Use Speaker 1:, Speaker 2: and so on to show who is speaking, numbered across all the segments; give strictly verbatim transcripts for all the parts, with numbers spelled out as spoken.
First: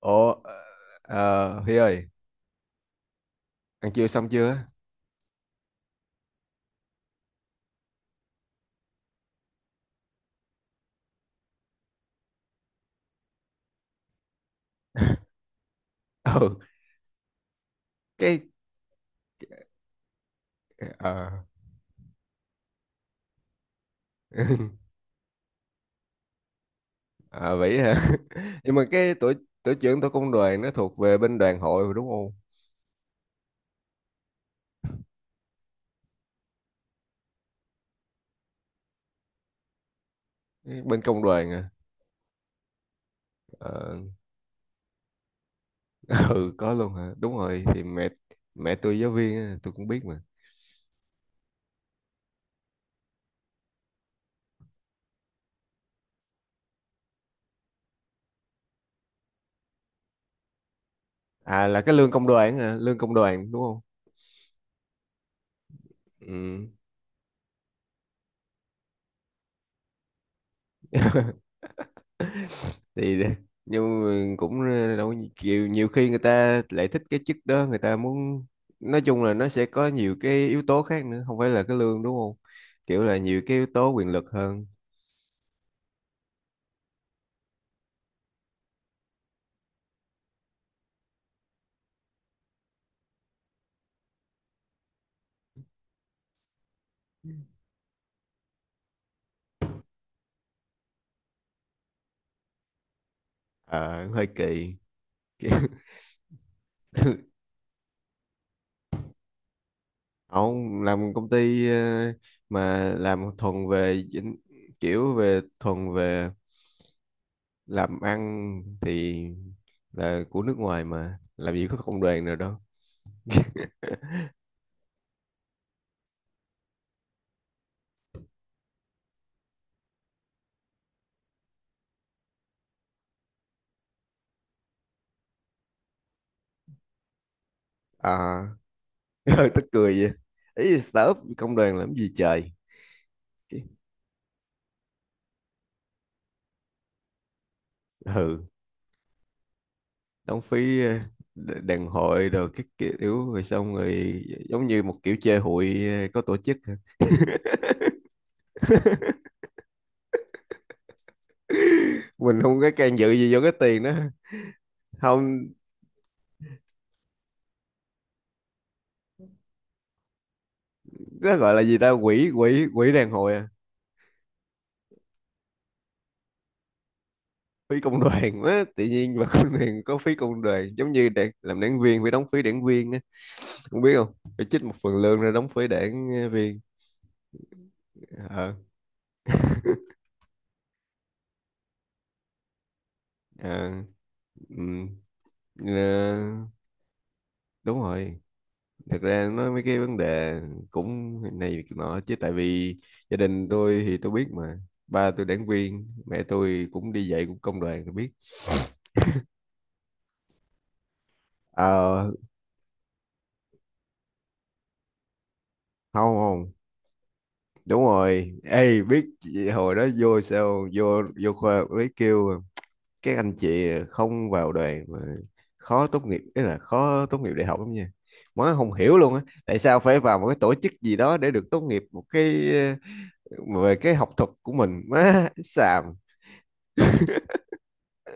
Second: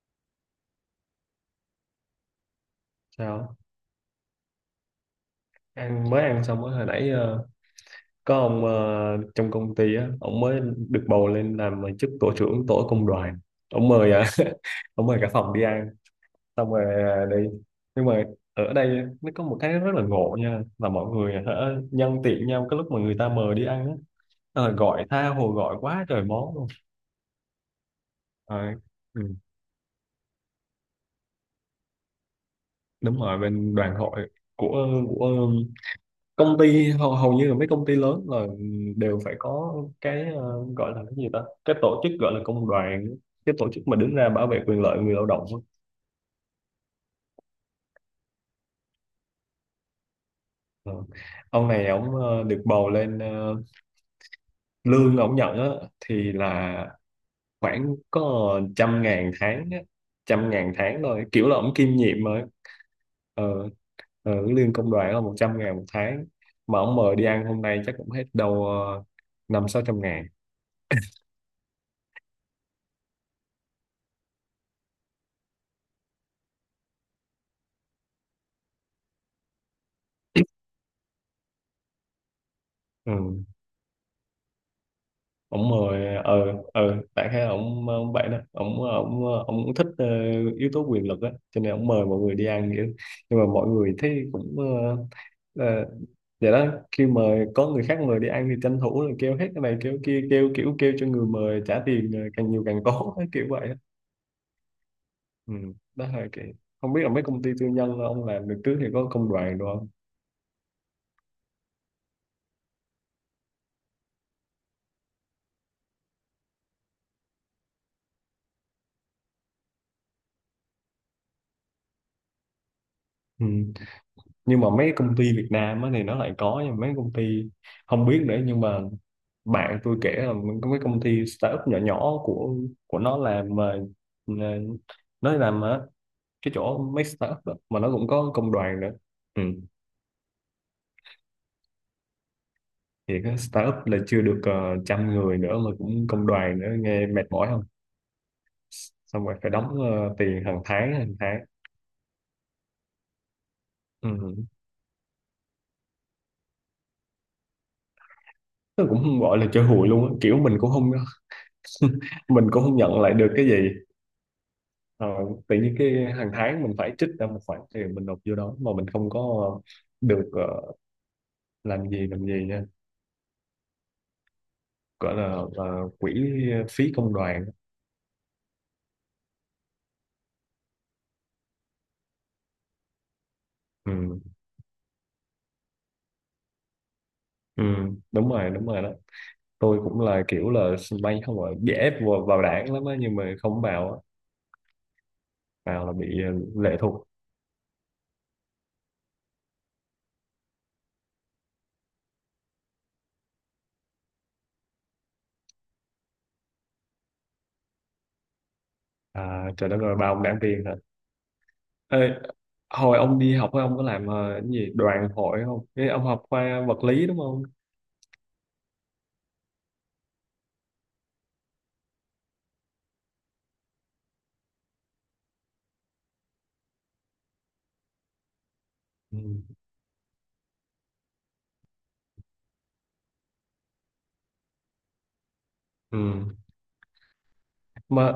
Speaker 1: Ủa, ờ, ờ, Huy ơi,
Speaker 2: Sao,
Speaker 1: ăn trưa xong chưa?
Speaker 2: ăn mới ăn xong mới hồi nãy. ờ, có ông ờ, trong công ty á, ông mới được bầu lên làm ờ, chức tổ trưởng tổ công đoàn. Ông mời à, ông mời cả phòng đi ăn
Speaker 1: Ừ,
Speaker 2: xong rồi à, đi. Nhưng mà
Speaker 1: cái,
Speaker 2: ở đây nó có một cái rất là ngộ nha, là mọi
Speaker 1: ờ,
Speaker 2: người hả, nhân tiện nhau cái lúc mà người ta mời đi ăn á, ờ, gọi tha hồ, gọi quá trời món luôn.
Speaker 1: à, vậy hả?
Speaker 2: Ờ,
Speaker 1: Nhưng mà cái
Speaker 2: ừ,
Speaker 1: tổ, tổ trưởng tổ công đoàn nó thuộc về bên đoàn hội rồi đúng không?
Speaker 2: đúng rồi bên đoàn hội của của công ty, hầu, hầu như là mấy công ty lớn là đều phải có cái ờ,
Speaker 1: Cái
Speaker 2: gọi
Speaker 1: Bên
Speaker 2: là cái
Speaker 1: công
Speaker 2: gì ta,
Speaker 1: đoàn à?
Speaker 2: cái tổ chức gọi là công đoàn, cái tổ chức mà
Speaker 1: Ờ,
Speaker 2: đứng ra bảo vệ quyền lợi người lao động á.
Speaker 1: ừ, có luôn hả? Đúng rồi, thì mẹ mẹ tôi giáo viên, á, tôi cũng biết mà.
Speaker 2: Ờ. Ông này ông ờ, được bầu lên, ờ, lương ông nhận á, thì là khoảng có trăm ngàn tháng á, trăm ngàn tháng thôi, kiểu là
Speaker 1: À,
Speaker 2: ông
Speaker 1: là cái
Speaker 2: kiêm
Speaker 1: lương
Speaker 2: nhiệm
Speaker 1: công
Speaker 2: mà.
Speaker 1: đoàn hả? Lương công
Speaker 2: ờ,
Speaker 1: đoàn đúng không?
Speaker 2: ờ, lương công đoàn là một trăm ngàn một tháng,
Speaker 1: Ừ.
Speaker 2: mà ông mời đi ăn hôm nay chắc cũng hết đâu ờ, năm sáu trăm ngàn.
Speaker 1: Thì nhưng mà cũng ờ, đâu có nhiều, nhiều khi người ta lại thích cái chức đó, người ta muốn nói chung là nó sẽ có nhiều cái yếu tố khác nữa, không phải là cái lương đúng không, kiểu là nhiều
Speaker 2: Ừ.
Speaker 1: cái yếu tố quyền lực hơn.
Speaker 2: Ổng mời ờ ờ đại khái là ổng ổng vậy đó, ổng ổng ổng cũng thích ờ, yếu tố quyền lực á, cho nên ổng mời mọi người đi ăn vậy đó. Nhưng mà mọi người thấy cũng ờ, ờ, vậy đó, khi mà có người khác mời đi ăn thì tranh thủ là kêu hết cái này kêu kia, kêu kiểu kêu cho người mời trả tiền ờ, càng nhiều càng tốt kiểu vậy á.
Speaker 1: Ờ, hơi kỳ.
Speaker 2: Ừ.
Speaker 1: Kiểu-
Speaker 2: Đó là cái, không biết là mấy công ty tư nhân ông làm được trước thì có công đoàn được không.
Speaker 1: Không làm công ty ờ, mà làm thuần về dính- kiểu về thuần về làm ăn thì là của nước ngoài, mà làm gì có công đoàn nào đâu.
Speaker 2: Ừ. Nhưng mà mấy công ty Việt Nam á thì nó lại có, nhưng mà mấy công ty không biết nữa, nhưng mà bạn tôi kể là có cái công ty startup nhỏ nhỏ của của nó làm mà mà nó làm ở cái chỗ mấy startup đó, mà nó cũng có
Speaker 1: À,
Speaker 2: công đoàn nữa. Ừ.
Speaker 1: ừ, tức cười vậy. Ý là startup công đoàn làm gì trời.
Speaker 2: Thì cái
Speaker 1: Cái-
Speaker 2: startup là chưa được ờ, trăm người nữa mà cũng công đoàn nữa, nghe mệt mỏi không.
Speaker 1: ừ,
Speaker 2: Xong rồi phải đóng ờ,
Speaker 1: đóng
Speaker 2: tiền hàng
Speaker 1: phí,
Speaker 2: tháng,
Speaker 1: ờ,
Speaker 2: hàng tháng.
Speaker 1: đ- đàn hội rồi các kiểu rồi xong rồi
Speaker 2: Ừ.
Speaker 1: giống như một kiểu chơi hụi, ờ, có tổ chức.
Speaker 2: Nó cũng không gọi là chơi hụi luôn á, kiểu mình cũng không,
Speaker 1: Mình
Speaker 2: mình
Speaker 1: không
Speaker 2: cũng
Speaker 1: có
Speaker 2: không
Speaker 1: can
Speaker 2: nhận
Speaker 1: dự
Speaker 2: lại được
Speaker 1: gì vô
Speaker 2: cái
Speaker 1: cái
Speaker 2: gì.
Speaker 1: tiền đó,
Speaker 2: Ờ,
Speaker 1: không.
Speaker 2: tự nhiên cái hàng tháng mình phải trích ra một khoản tiền, mình nộp vô đó mà mình không có được ờ,
Speaker 1: Nó gọi là gì
Speaker 2: làm
Speaker 1: ta,
Speaker 2: gì, làm
Speaker 1: quỹ
Speaker 2: gì nha,
Speaker 1: quỹ quỹ đàn hội à,
Speaker 2: gọi là ờ, quỹ phí công đoàn.
Speaker 1: phí công đoàn á. Tự nhiên mà công đoàn có phí công đoàn giống như đảng, làm đảng viên phải đóng phí đảng viên á. Không biết không
Speaker 2: Ừ.
Speaker 1: phải trích một phần lương ra đóng phí đảng ờ, viên.
Speaker 2: ừ đúng rồi,
Speaker 1: ờ
Speaker 2: đúng rồi đó. Tôi cũng là kiểu là bay không gọi bị ép vào, vào đảng lắm á, nhưng mà không
Speaker 1: ờ,
Speaker 2: vào á.
Speaker 1: ừ.
Speaker 2: Vào là bị ờ,
Speaker 1: Ờ,
Speaker 2: lệ thuộc.
Speaker 1: đúng rồi. Thật ra nói mấy cái vấn đề cũng này việc nọ chứ tại vì gia đình tôi thì tôi biết mà, ba tôi đảng viên, mẹ tôi cũng đi dạy cũng công đoàn, tôi biết.
Speaker 2: À, trời đất ơi, bao ông đảng viên hả. Ê,
Speaker 1: Ờ,
Speaker 2: hồi ông đi học ấy, ông có làm ờ, cái gì đoàn hội không. Ê, ông
Speaker 1: không
Speaker 2: học
Speaker 1: không.
Speaker 2: khoa vật lý đúng không.
Speaker 1: Đúng rồi, ê biết chị- hồi đó vô sao vô vô khoa mới kêu các anh chị không vào đoàn mà khó tốt nghiệp, ý là khó tốt nghiệp đại học lắm nha. Má không hiểu luôn
Speaker 2: Ừ.
Speaker 1: á, tại sao phải vào một cái tổ chức gì đó để được tốt nghiệp một cái ờ, về cái học thuật của mình, má xàm.
Speaker 2: Ừ. Mà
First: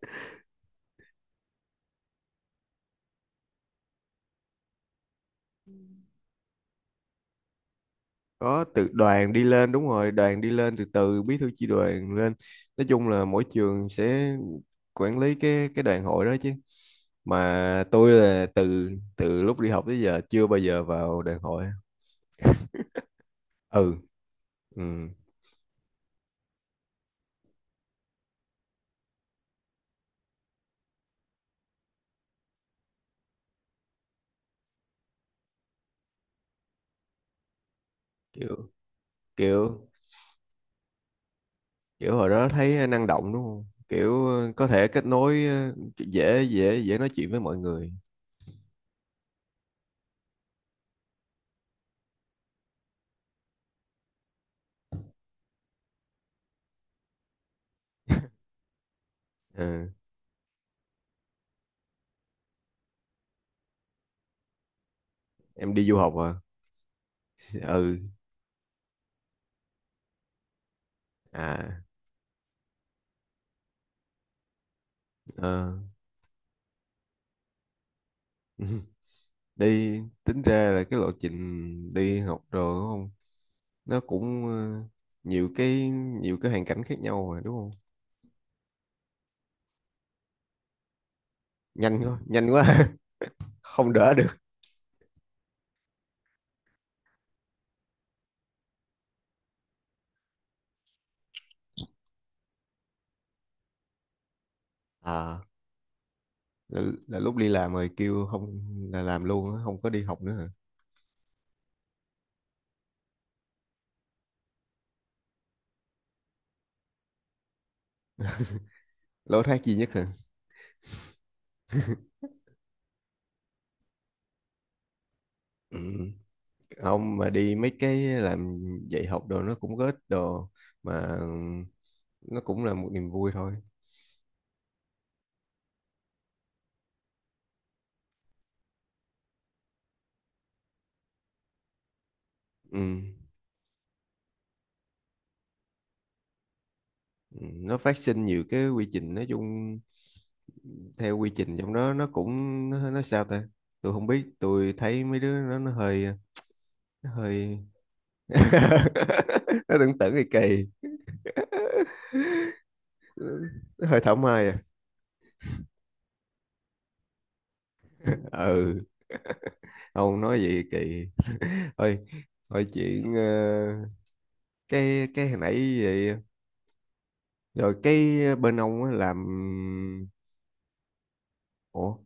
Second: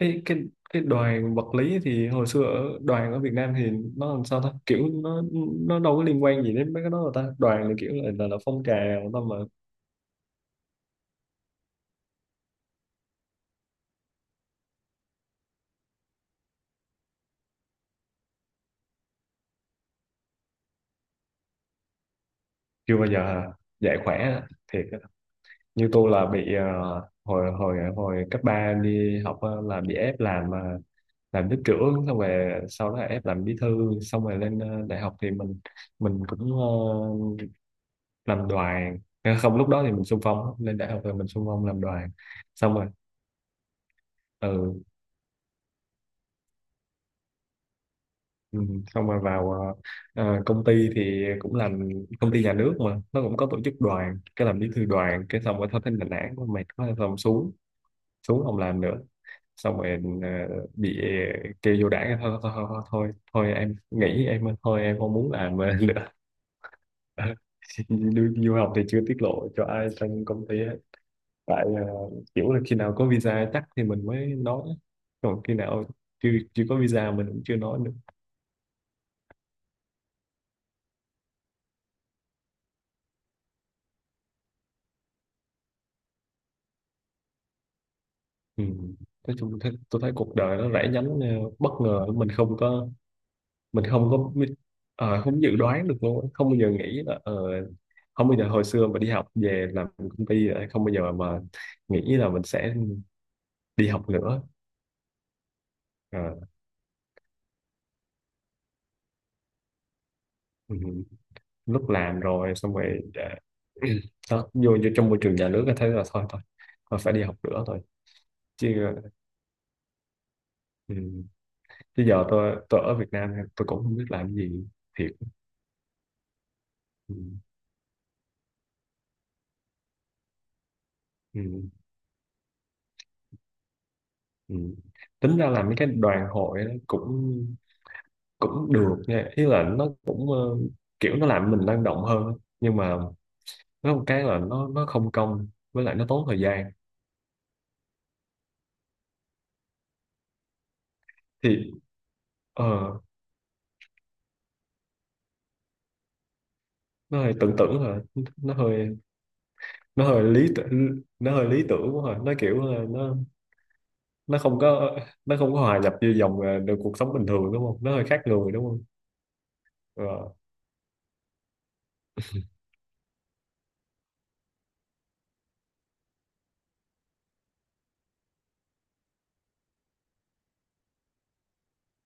Speaker 2: cái cái cái đoàn vật lý thì hồi xưa ở đoàn ở Việt Nam thì nó làm sao ta, kiểu nó nó đâu có liên quan gì đến mấy cái đó đâu ta, đoàn là kiểu là là, là phong
Speaker 1: Có từ
Speaker 2: trào đó
Speaker 1: đoàn
Speaker 2: mà.
Speaker 1: đi lên, đúng rồi, đoàn đi lên từ từ bí thư chi đoàn lên. Nói chung là mỗi trường sẽ quản lý cái cái đoàn hội đó chứ. Mà tôi là từ từ lúc đi học tới giờ chưa bao giờ vào đoàn hội.
Speaker 2: Chưa bao giờ
Speaker 1: Ừ.
Speaker 2: dạy khỏe á, thiệt á.
Speaker 1: Ừ,
Speaker 2: Như tôi là bị ờ, hồi hồi hồi cấp ba đi học á, là bị ép làm ờ, làm lớp trưởng, xong rồi sau đó là ép làm bí thư, xong rồi lên ờ, đại học thì mình mình cũng ờ, làm
Speaker 1: kiểu
Speaker 2: đoàn. Không, lúc đó
Speaker 1: kiểu
Speaker 2: thì mình xung phong, lên đại học rồi mình xung phong làm đoàn,
Speaker 1: kiểu hồi đó
Speaker 2: xong
Speaker 1: thấy
Speaker 2: rồi.
Speaker 1: năng động đúng không, kiểu ờ, có
Speaker 2: Ừ.
Speaker 1: thể kết nối, ờ, dễ dễ dễ nói chuyện với mọi người.
Speaker 2: Ừ, xong rồi vào ờ, ờ, công ty thì cũng làm công ty nhà nước mà nó cũng có tổ chức đoàn, cái làm bí thư đoàn cái xong rồi thôi, thấy nản nản quá, mệt quá, xong xuống, xuống không làm nữa. Xong
Speaker 1: Ờ,
Speaker 2: rồi ờ, bị kêu vô đảng, thôi thôi, thôi thôi, thôi thôi em nghỉ, em thôi, em không muốn làm nữa.
Speaker 1: em đi du học à?
Speaker 2: Thì
Speaker 1: Ừ.
Speaker 2: du du học thì chưa tiết lộ cho ai trong công ty hết. Tại
Speaker 1: À.
Speaker 2: ờ, kiểu là khi nào có visa chắc thì mình mới nói, còn khi
Speaker 1: ờ
Speaker 2: nào chưa, chưa có visa mình cũng chưa nói nữa.
Speaker 1: Đi tính ra là cái lộ trình đi học rồi đúng không. Nó cũng ờ, nhiều cái, nhiều cái hoàn cảnh khác nhau mà, đúng không?
Speaker 2: Ừ. Nói chung thế, tôi thấy cuộc đời nó rẽ nhánh ờ, bất
Speaker 1: Nhanh
Speaker 2: ngờ,
Speaker 1: quá,
Speaker 2: mình
Speaker 1: nhanh
Speaker 2: không
Speaker 1: quá.
Speaker 2: có, mình
Speaker 1: Không
Speaker 2: không
Speaker 1: đỡ
Speaker 2: có
Speaker 1: được.
Speaker 2: biết- ờ, không dự đoán được luôn á. Không bao giờ nghĩ là ờ, không bao giờ hồi xưa mà đi học về làm công ty, ờ, không bao giờ mà nghĩ là mình sẽ đi học nữa.
Speaker 1: À,
Speaker 2: Ờ,
Speaker 1: là, là lúc đi làm rồi kêu không, là làm luôn á, không có đi học nữa hả?
Speaker 2: ừ. Lúc làm rồi xong rồi ờ, đó, vô, vô trong môi trường nhà nước là thấy là thôi thôi, tôi phải đi học nữa thôi, chứ ờ.
Speaker 1: Lối thoát duy nhất hả?
Speaker 2: Ừ. Chứ giờ tôi tôi ở Việt Nam tôi cũng không biết làm gì, thiệt.
Speaker 1: Ừ.
Speaker 2: Ừ.
Speaker 1: Không, mà đi mấy cái làm dạy học đồ nó cũng có ích đồ mà, ừ,
Speaker 2: Ừ.
Speaker 1: nó cũng là một niềm vui thôi.
Speaker 2: Ừ. Tính ra là mấy cái đoàn hội nó cũng cũng được nha, ý là nó cũng ờ, kiểu nó làm mình năng động hơn, nhưng
Speaker 1: Ừ.
Speaker 2: mà nó một cái là nó nó không công, với lại nó tốn thời gian.
Speaker 1: Ừ, nó phát sinh nhiều cái quy trình, nói chung theo quy trình
Speaker 2: Thì
Speaker 1: trong đó nó cũng
Speaker 2: ờ,
Speaker 1: nó, nó sao ta, tôi không biết. Tôi thấy mấy đứa nó nó hơi, nó
Speaker 2: nó hơi tưởng
Speaker 1: hơi
Speaker 2: tượng rồi, nó hơi,
Speaker 1: nó tưởng
Speaker 2: nó
Speaker 1: tưởng kỳ
Speaker 2: hơi lý
Speaker 1: kỳ,
Speaker 2: tưởng, nó hơi lý tưởng quá rồi, nó kiểu là nó
Speaker 1: nó hơi thảo
Speaker 2: nó
Speaker 1: mai à.
Speaker 2: không có, nó không có hòa nhập vô dòng ờ, được cuộc sống bình thường đúng không, nó hơi khác người đúng
Speaker 1: Ừ,
Speaker 2: không.
Speaker 1: không
Speaker 2: Ờ,
Speaker 1: nói vậy kỳ. Thôi, thôi chuyện ờ, cái cái hồi nãy vậy. Rồi cái bên ông á làm, ủa,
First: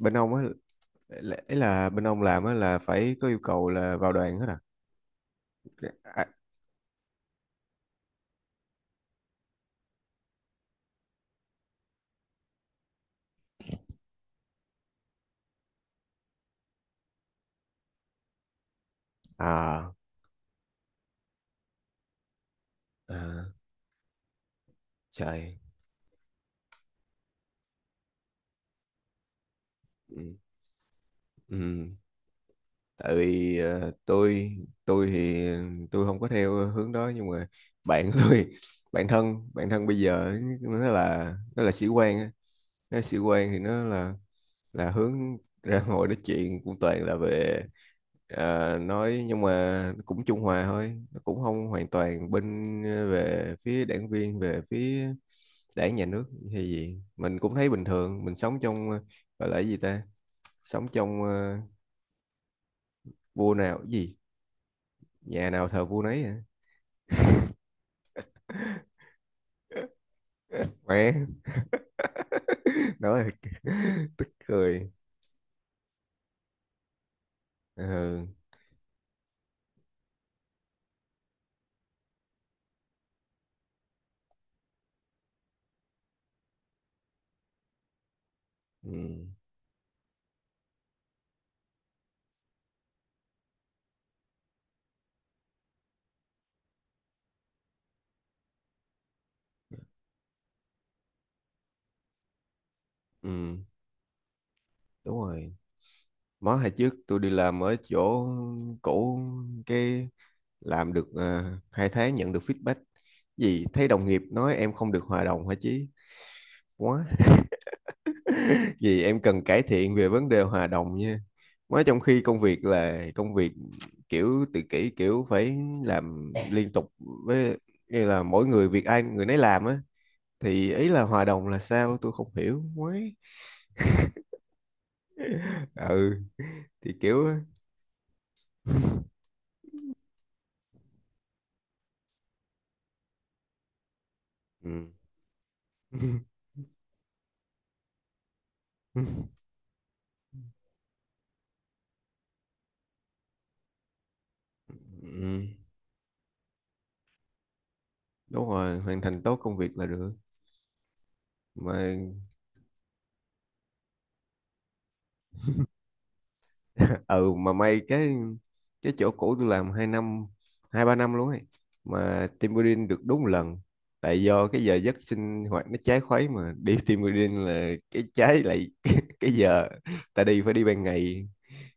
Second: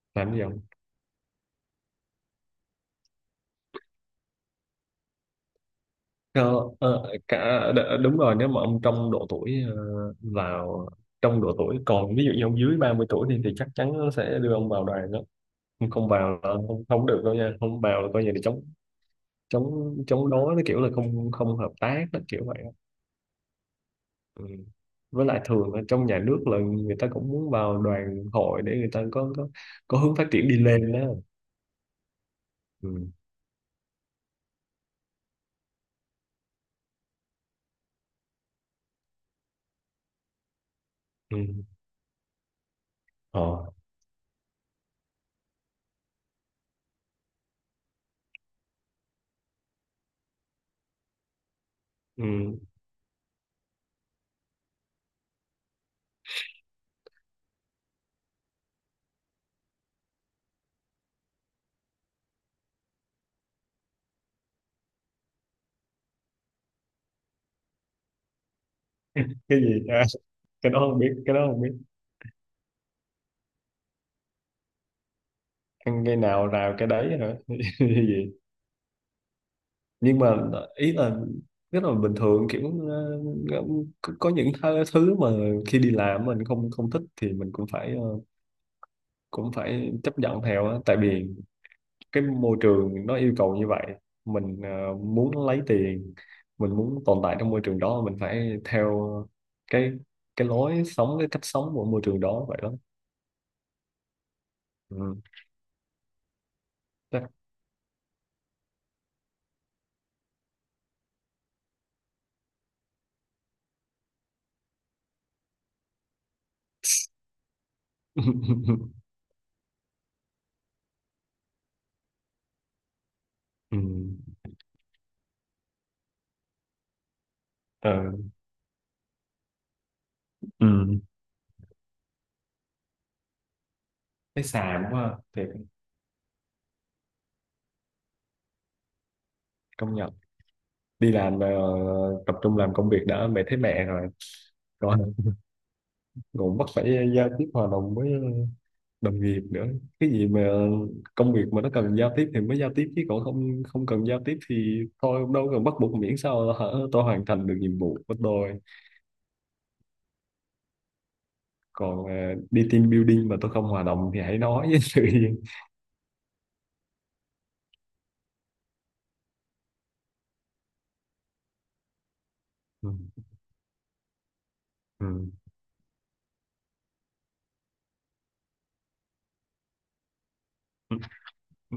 Speaker 1: bên
Speaker 2: làm
Speaker 1: ông
Speaker 2: gì.
Speaker 1: á là, ấy là bên ông làm á là phải có yêu cầu là vào đoàn hết à? À,
Speaker 2: Ờ, ờ, cả đ- đúng rồi, nếu mà ông trong độ tuổi ờ, vào, trong độ tuổi còn, ví dụ như ông dưới ba mươi tuổi thì, thì chắc chắn nó sẽ đưa ông vào đoàn đó. Không không vào là không không được đâu nha, không vào là coi như là chống,
Speaker 1: à
Speaker 2: chống chống đối, nó kiểu là không không hợp tác đó, kiểu vậy á.
Speaker 1: à,
Speaker 2: Ừ. Với lại
Speaker 1: trời.
Speaker 2: thường ở trong nhà nước là người ta cũng muốn vào đoàn hội để người ta có có, có hướng phát
Speaker 1: Ừ.
Speaker 2: triển đi lên đó.
Speaker 1: Ừ,
Speaker 2: Ừ.
Speaker 1: tại vì ờ, tôi tôi thì tôi không có theo hướng đó, nhưng mà bạn của tôi bạn thân, bạn thân bây giờ ấy, nó là
Speaker 2: Ừ.
Speaker 1: nó là sĩ quan á. Nó là sĩ quan thì
Speaker 2: Ờ.
Speaker 1: nó là là hướng ra. Ngồi nói chuyện cũng toàn là về ờ, nói, nhưng mà cũng trung hòa thôi, nó cũng không hoàn toàn
Speaker 2: Ừ.
Speaker 1: bên ờ, về phía đảng viên, về phía đảng nhà nước hay gì. Mình cũng thấy bình thường, mình sống trong ờ, gọi là cái gì ta, sống trong ờ, vua nào cái gì, nhà nào thờ vua nấy hả?
Speaker 2: Cái gì à, cái đó không biết,
Speaker 1: Mẹ,
Speaker 2: cái đó không biết.
Speaker 1: nói là- tức cười.
Speaker 2: Ăn cái nào rào cái đấy hả. Như
Speaker 1: ừ,
Speaker 2: vậy. Nhưng mà ý là rất là bình thường, kiểu ờ, ờ, có có những th- thứ mà khi đi làm mình không không thích thì mình cũng phải ờ,
Speaker 1: ừ,
Speaker 2: cũng phải chấp nhận theo á, tại vì cái môi trường nó yêu cầu như vậy. Mình ờ, muốn lấy tiền, mình muốn tồn tại trong môi trường đó, mình phải theo cái cái lối sống, cái cách sống của môi trường đó vậy đó.
Speaker 1: ừ, đúng
Speaker 2: Ừ.
Speaker 1: rồi. Mới hồi trước tôi đi
Speaker 2: Chắc-
Speaker 1: làm ở chỗ cũ, cái làm được à, hai tháng nhận được feedback gì thấy đồng nghiệp nói em không được hòa đồng, hả chí quá. Vì em cần cải thiện về vấn đề hòa đồng nha, mới trong khi công việc là công việc,
Speaker 2: ừ.
Speaker 1: kiểu tự kỷ kiểu phải làm liên tục. Với như
Speaker 2: Ờ.
Speaker 1: là mỗi người việc ai người nấy làm á, thì ý
Speaker 2: Ừ.
Speaker 1: là hòa đồng là sao, tôi không hiểu mới.
Speaker 2: Thấy xàm quá ha. Thiệt.
Speaker 1: Ừ, thì kiểu.
Speaker 2: Công nhận. Đi làm ờ, tập trung làm công việc đã mẹ thấy mẹ rồi.
Speaker 1: Ừ.
Speaker 2: Còn cũng bắt phải giao tiếp hòa đồng với đồng nghiệp nữa, cái gì mà công việc mà nó cần giao tiếp thì mới giao tiếp, chứ còn không, không cần giao tiếp thì thôi,
Speaker 1: Ừ,
Speaker 2: đâu cần bắt buộc, miễn sao hả, tôi hoàn thành được nhiệm vụ của
Speaker 1: đúng
Speaker 2: tôi.
Speaker 1: rồi, hoàn thành tốt công việc là được
Speaker 2: Còn
Speaker 1: mà.
Speaker 2: à, đi team building mà tôi không hòa đồng thì hãy nói với sự yên.
Speaker 1: Ừ, mà may cái cái chỗ cũ tôi làm hai năm, hai ba năm luôn ấy, mà team building
Speaker 2: Ừ.
Speaker 1: được đúng một lần. Tại do cái giờ giấc
Speaker 2: Ừ.
Speaker 1: sinh hoạt nó trái khuấy mà đi team building là cái trái lại cái cái giờ ta đi phải đi ban ngày,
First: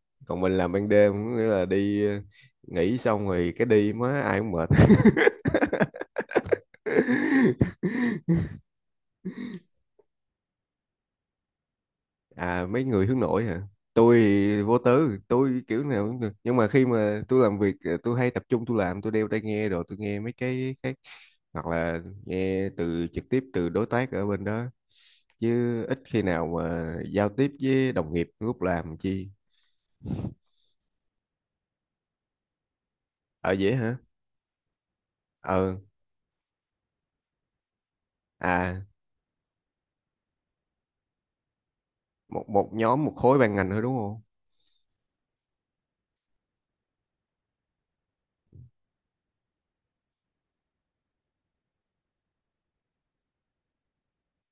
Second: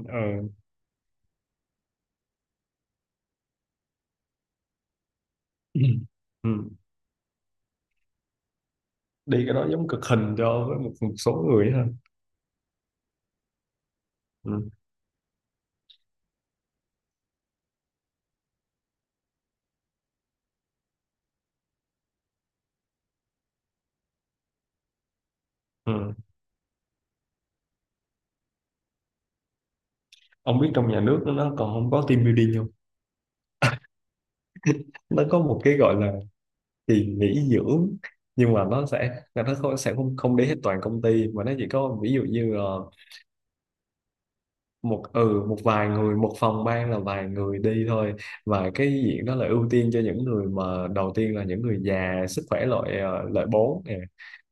Speaker 2: Ờ.
Speaker 1: còn mình làm ban đêm, có nghĩa là đi ờ, nghỉ xong rồi cái đi, má ai cũng mệt.
Speaker 2: Ừ. Đi cái đó giống cực hình cho với một, một số người ha.
Speaker 1: À, mấy người hướng nội hả. Tôi thì
Speaker 2: Ừ.
Speaker 1: vô tư, tôi kiểu nào cũng được, nhưng mà khi mà tôi làm việc ờ, tôi hay tập trung, tôi làm tôi đeo tai nghe rồi tôi nghe mấy cái khác, hoặc là nghe từ trực tiếp từ đối tác ở bên đó, chứ ít
Speaker 2: Ừ.
Speaker 1: khi nào mà giao tiếp với đồng nghiệp lúc làm chi.
Speaker 2: Ông biết trong nhà nước nó còn không có team building không.
Speaker 1: Ở dễ hả?
Speaker 2: Nó có một
Speaker 1: Ờ.
Speaker 2: cái gọi là kỳ nghỉ dưỡng, nhưng mà
Speaker 1: À,
Speaker 2: nó sẽ là nó không, sẽ không không đến hết toàn công ty, mà nó chỉ có ví dụ
Speaker 1: một
Speaker 2: như
Speaker 1: một
Speaker 2: ờ,
Speaker 1: nhóm một khối ban ngành thôi đúng không.
Speaker 2: một, ừ một vài người, một phòng ban là vài người đi thôi. Và cái diện đó là ưu tiên cho những người mà đầu tiên là những người già sức khỏe loại ờ, loại bốn nè,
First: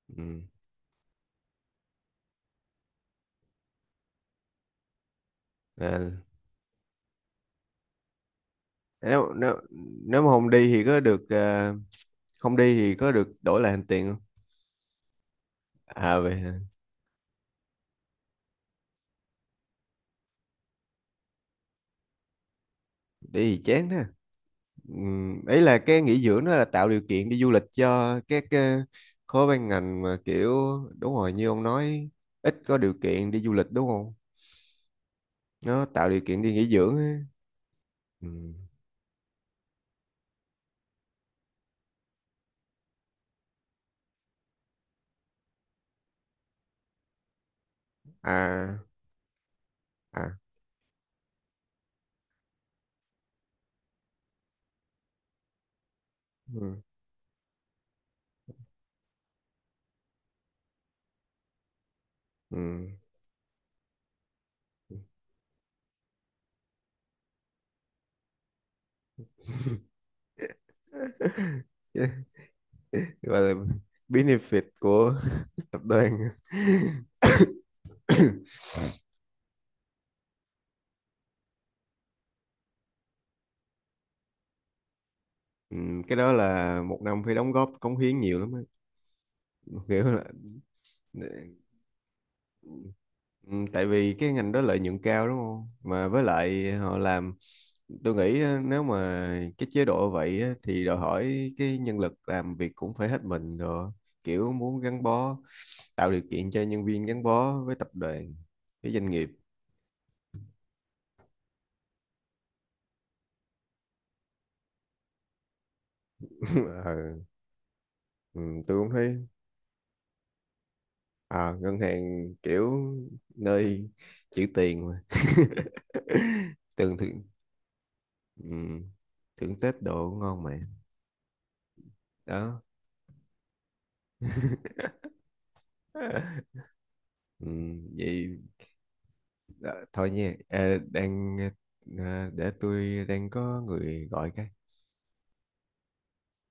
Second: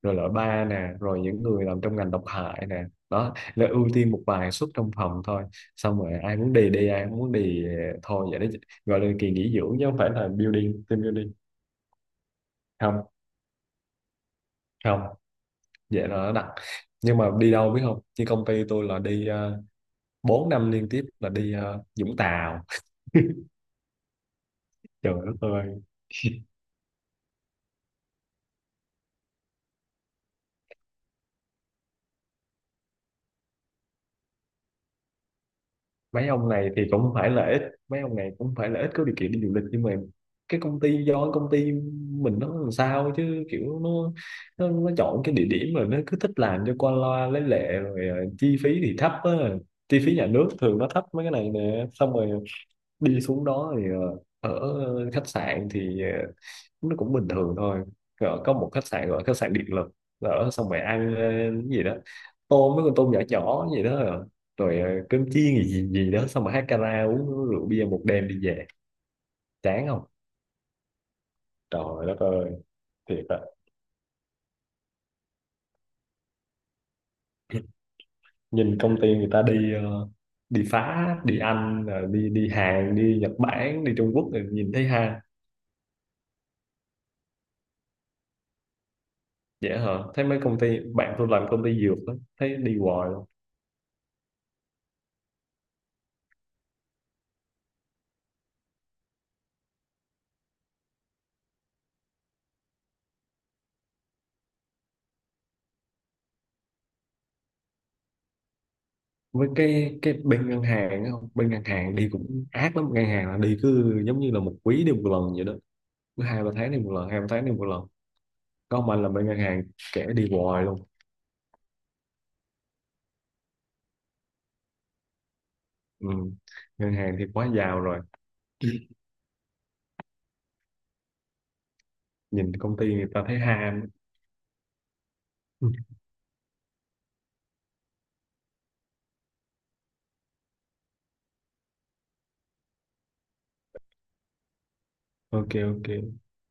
Speaker 2: rồi loại
Speaker 1: Ừ.
Speaker 2: ba nè, rồi những người làm trong ngành độc hại nè. Đó là ưu tiên một vài suất trong phòng thôi,
Speaker 1: À,
Speaker 2: xong rồi ai muốn đi đi, ai không muốn đi ờ, thôi vậy đó. Gọi là kỳ
Speaker 1: nếu
Speaker 2: nghỉ
Speaker 1: nếu
Speaker 2: dưỡng chứ không phải
Speaker 1: nếu
Speaker 2: là
Speaker 1: mà không đi thì
Speaker 2: building,
Speaker 1: có
Speaker 2: team
Speaker 1: được
Speaker 2: building.
Speaker 1: à, không đi thì
Speaker 2: Không
Speaker 1: có được đổi lại hành tiền không?
Speaker 2: không. Vậy là
Speaker 1: À
Speaker 2: nó
Speaker 1: vậy
Speaker 2: đặc,
Speaker 1: hả.
Speaker 2: nhưng mà đi đâu biết không, như công ty tôi là đi uh, bốn năm liên tiếp là đi ờ, Vũng Tàu.
Speaker 1: Đi thì chán đó. Ừ.
Speaker 2: Trời đất
Speaker 1: Ấy là
Speaker 2: ơi.
Speaker 1: cái nghỉ dưỡng đó là tạo điều kiện đi du lịch cho các ờ, khối ban ngành mà kiểu đúng rồi như ông nói, ít có điều kiện đi du lịch đúng không, nó tạo điều
Speaker 2: Mấy
Speaker 1: kiện
Speaker 2: ông
Speaker 1: đi nghỉ
Speaker 2: này thì
Speaker 1: dưỡng
Speaker 2: cũng không
Speaker 1: á.
Speaker 2: phải là ít, mấy ông
Speaker 1: Ừ.
Speaker 2: này cũng không phải là ít có điều kiện đi du lịch, nhưng mà cái công ty, do cái công ty mình nó làm sao chứ, kiểu nó nó, nó chọn cái địa điểm rồi nó cứ thích làm cho qua loa lấy lệ, rồi ờ, chi phí
Speaker 1: À.
Speaker 2: thì thấp á, chi phí nhà
Speaker 1: À.
Speaker 2: nước thường nó thấp mấy cái này nè. Xong rồi đi xuống đó thì ờ, ở khách sạn thì ờ,
Speaker 1: Ừ.
Speaker 2: nó cũng bình thường thôi. Rồi có một khách sạn gọi là khách sạn điện lực, ở, xong rồi ăn ờ, cái gì đó, tôm, mấy
Speaker 1: Ừ.
Speaker 2: con tôm nhỏ nhỏ gì đó rồi, rồi ờ, cơm chiên gì gì gì đó, xong rồi hát karaoke uống rượu bia một đêm đi về. Chán không. Trời đất ơi. Thiệt á.
Speaker 1: Gọi là benefit của tập đoàn.
Speaker 2: Nhìn công ty người ta đi ờ, đi phá, đi Anh, rồi đi đi Hàn, đi Nhật Bản, đi Trung Quốc rồi nhìn thấy ha.
Speaker 1: Ừ. Cái đó là một năm phải đóng góp cống hiến nhiều lắm á,
Speaker 2: Dễ hả,
Speaker 1: kiểu là.
Speaker 2: thấy mấy công ty, bạn tôi làm công ty dược đó, thấy đi hoài luôn.
Speaker 1: Ừ. Tại vì cái ngành đó lợi nhuận cao đúng không, mà với lại họ làm. Tôi nghĩ á, nếu mà cái chế độ vậy á, thì đòi hỏi cái nhân lực làm việc cũng phải hết mình rồi, kiểu muốn gắn bó, tạo điều kiện cho nhân viên gắn bó với tập đoàn, với doanh nghiệp.
Speaker 2: Với cái cái bên ngân hàng á, không, bên ngân hàng đi cũng ác lắm, ngân hàng là đi cứ giống như là một quý đi một lần vậy đó, cứ hai ba tháng đi một lần,
Speaker 1: Ờ,
Speaker 2: hai ba tháng đi một lần.
Speaker 1: ừ,
Speaker 2: Có
Speaker 1: tôi cũng
Speaker 2: ông anh là
Speaker 1: thấy.
Speaker 2: bên ngân hàng, kẻ đi hoài luôn.
Speaker 1: À, ngân hàng kiểu nơi chữ tiền mà.
Speaker 2: Ừ. Ngân
Speaker 1: Thường
Speaker 2: hàng
Speaker 1: thường,
Speaker 2: thì quá giàu rồi.
Speaker 1: ừ, thưởng Tết đồ ngon mà,
Speaker 2: Nhìn
Speaker 1: đó.
Speaker 2: công ty người ta thấy ham.
Speaker 1: Ừ, vậy đó, thôi nha. Ờ, đang ờ, để tôi đang có người gọi cái
Speaker 2: Ok, ok.